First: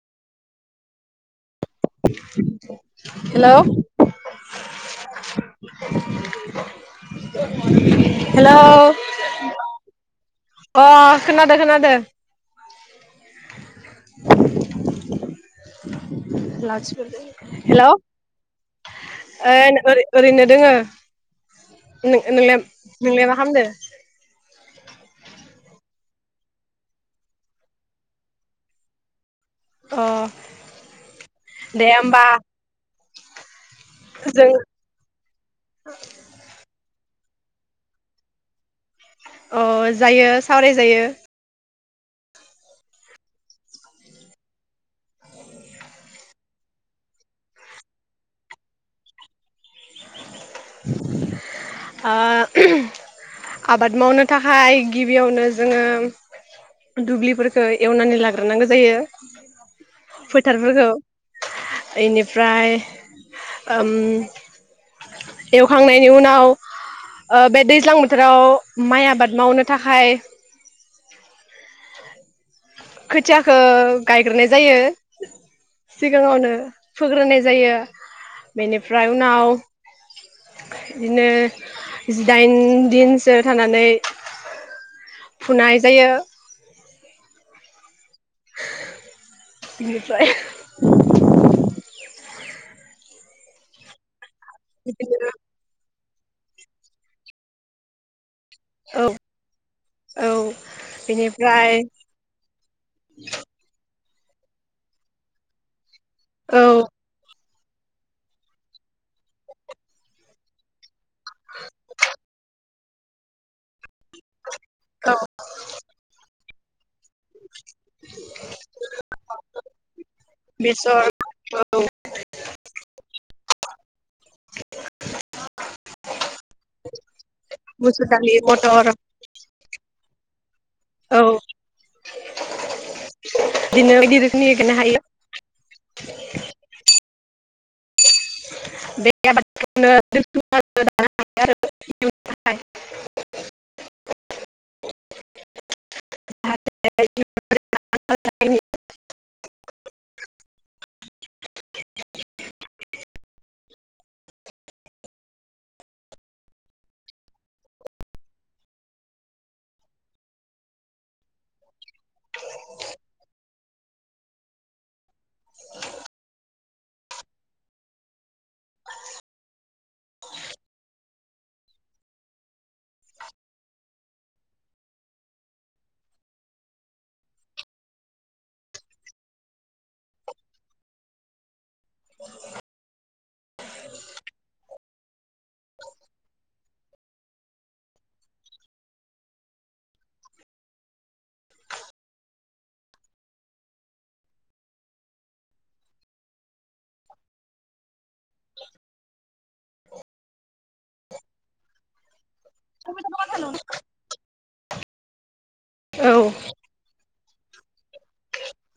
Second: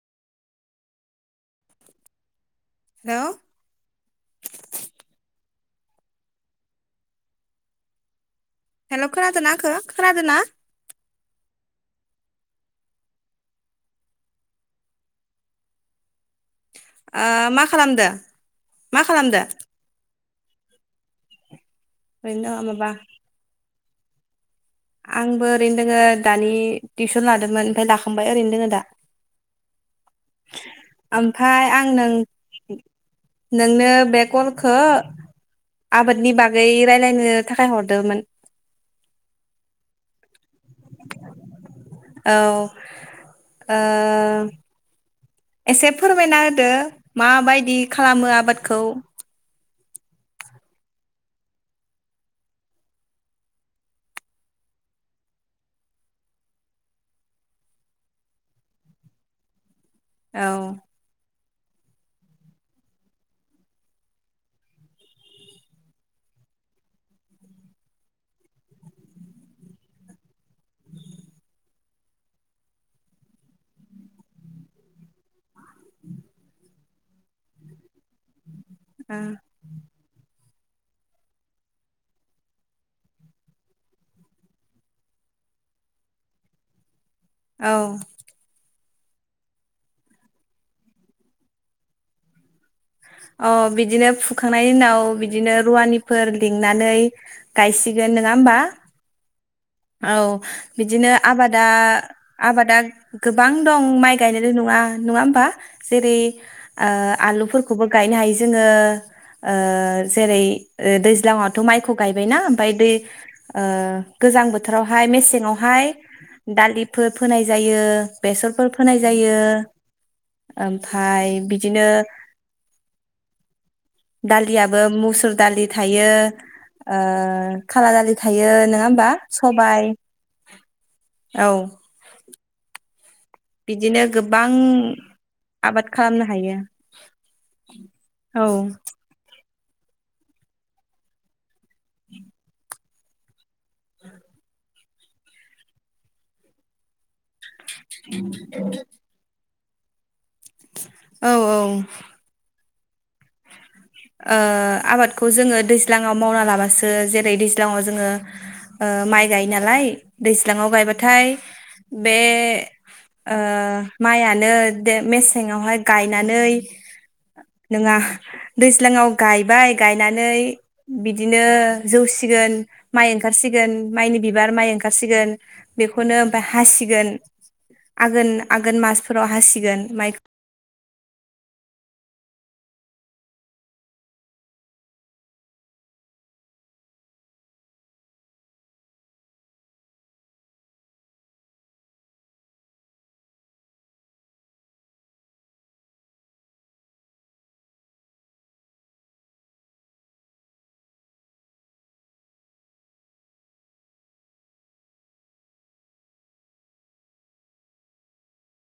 Hello hello hello खोनादोंना आंखो खोनादोंना अ खोनादो खोनादों । ओ लाख ओ मा हेल ओ खालामदो मा खालामदो ओरैनो दोङो। नों ओरैनो नोंला दङ माबा नोंलाय मा खालामदो। आंबो ओरैनो दोङो दानि टिउसन लादोंमोन ओमफ्राय लाखांबाय ओरैनो दोङो दा। अ ओमफ्राय आं दे नों होमबा। नोंनो बे जों कलखौ आबादनि बागै रायलायनो नो थाखाय हरदोमोन। अ जायो सावराय जायो। औ आ एसे फोरमायना होदो माबायदि खालामो आबादखौ? ओ आबाद मावनो थाखाय गिबियावनो जोङो दुब्लिफोरखौ एवनानै लाग्रोनांगौ जायो। औ फोथारफोरखौ इनिफ्राय ओम एवखांनायनि उनाव ओ बे दैज्लां बोथोराव माइ आबाद मावनो थाखाय खोथियाखो गायग्रोनाय जायो सिगाङावनो फोग्रोनाय जायो। बेनिफ्राय औ उनाव बिदिनो जिदाइन दिनसो थानानै फुनाय जायो। औ बिनिफ्राय अ बिदिनो फु फुखांनायनि दिनाव बिदिनो रुवानि फोर लिंनानै गायसिगोन। नङा होमबा औ औ बिदिनो आबादा बेनिफ्राय आबादा गोबां दं माइ गायनायल नङा नङा होमबा जेरै औ ओ आलुफोर खौबो गायनो हायो जोङो ओ जेरै ओ दैज्लां दैज्लाङावथ' माइखौ गायबायना ओमफाय दै ओ गोजां बोथोर बोथोरावहाय औ मेसेङावहाय दालिप फोर फोनाय जायो बेसरफोर फोनाय जायो बेसर ओमफाय बिदिनो औ दालियाबो मुसुर दालि थायो ओ खाला मुसुर दालि थायो नोङा मटर होमबा सबाइ [unintelligible] औ [unintelligible] बिदिनो बायदि गोबां रोखोमनि गायनो हायो आबाद खालामनो हायो। [inaudible] औ [unintelligible] [unintelligible] औ औ ओ आबादखौ जोङो दैज्लाङाव मावना लाबासो जेरै दैज्लाङाव जोङो ओ माइ गायो नालाय दैज्लाङाव गायबाथाय बे ओ माइआनो दे मेसेंआवहाय गायनानै नोङा। दैज्लाङाव गायबाय गायनानै बिदिनो जौसिगोन माइ ओंखारसिगोन माइनि बिबार माइ ओंखारसिगोन बेखौनो ओमफाय हासिगोन आगोन आगोन मासफोराव हासिगोन माइखौ। [inaudible] [inaudible] [unintelligible] औ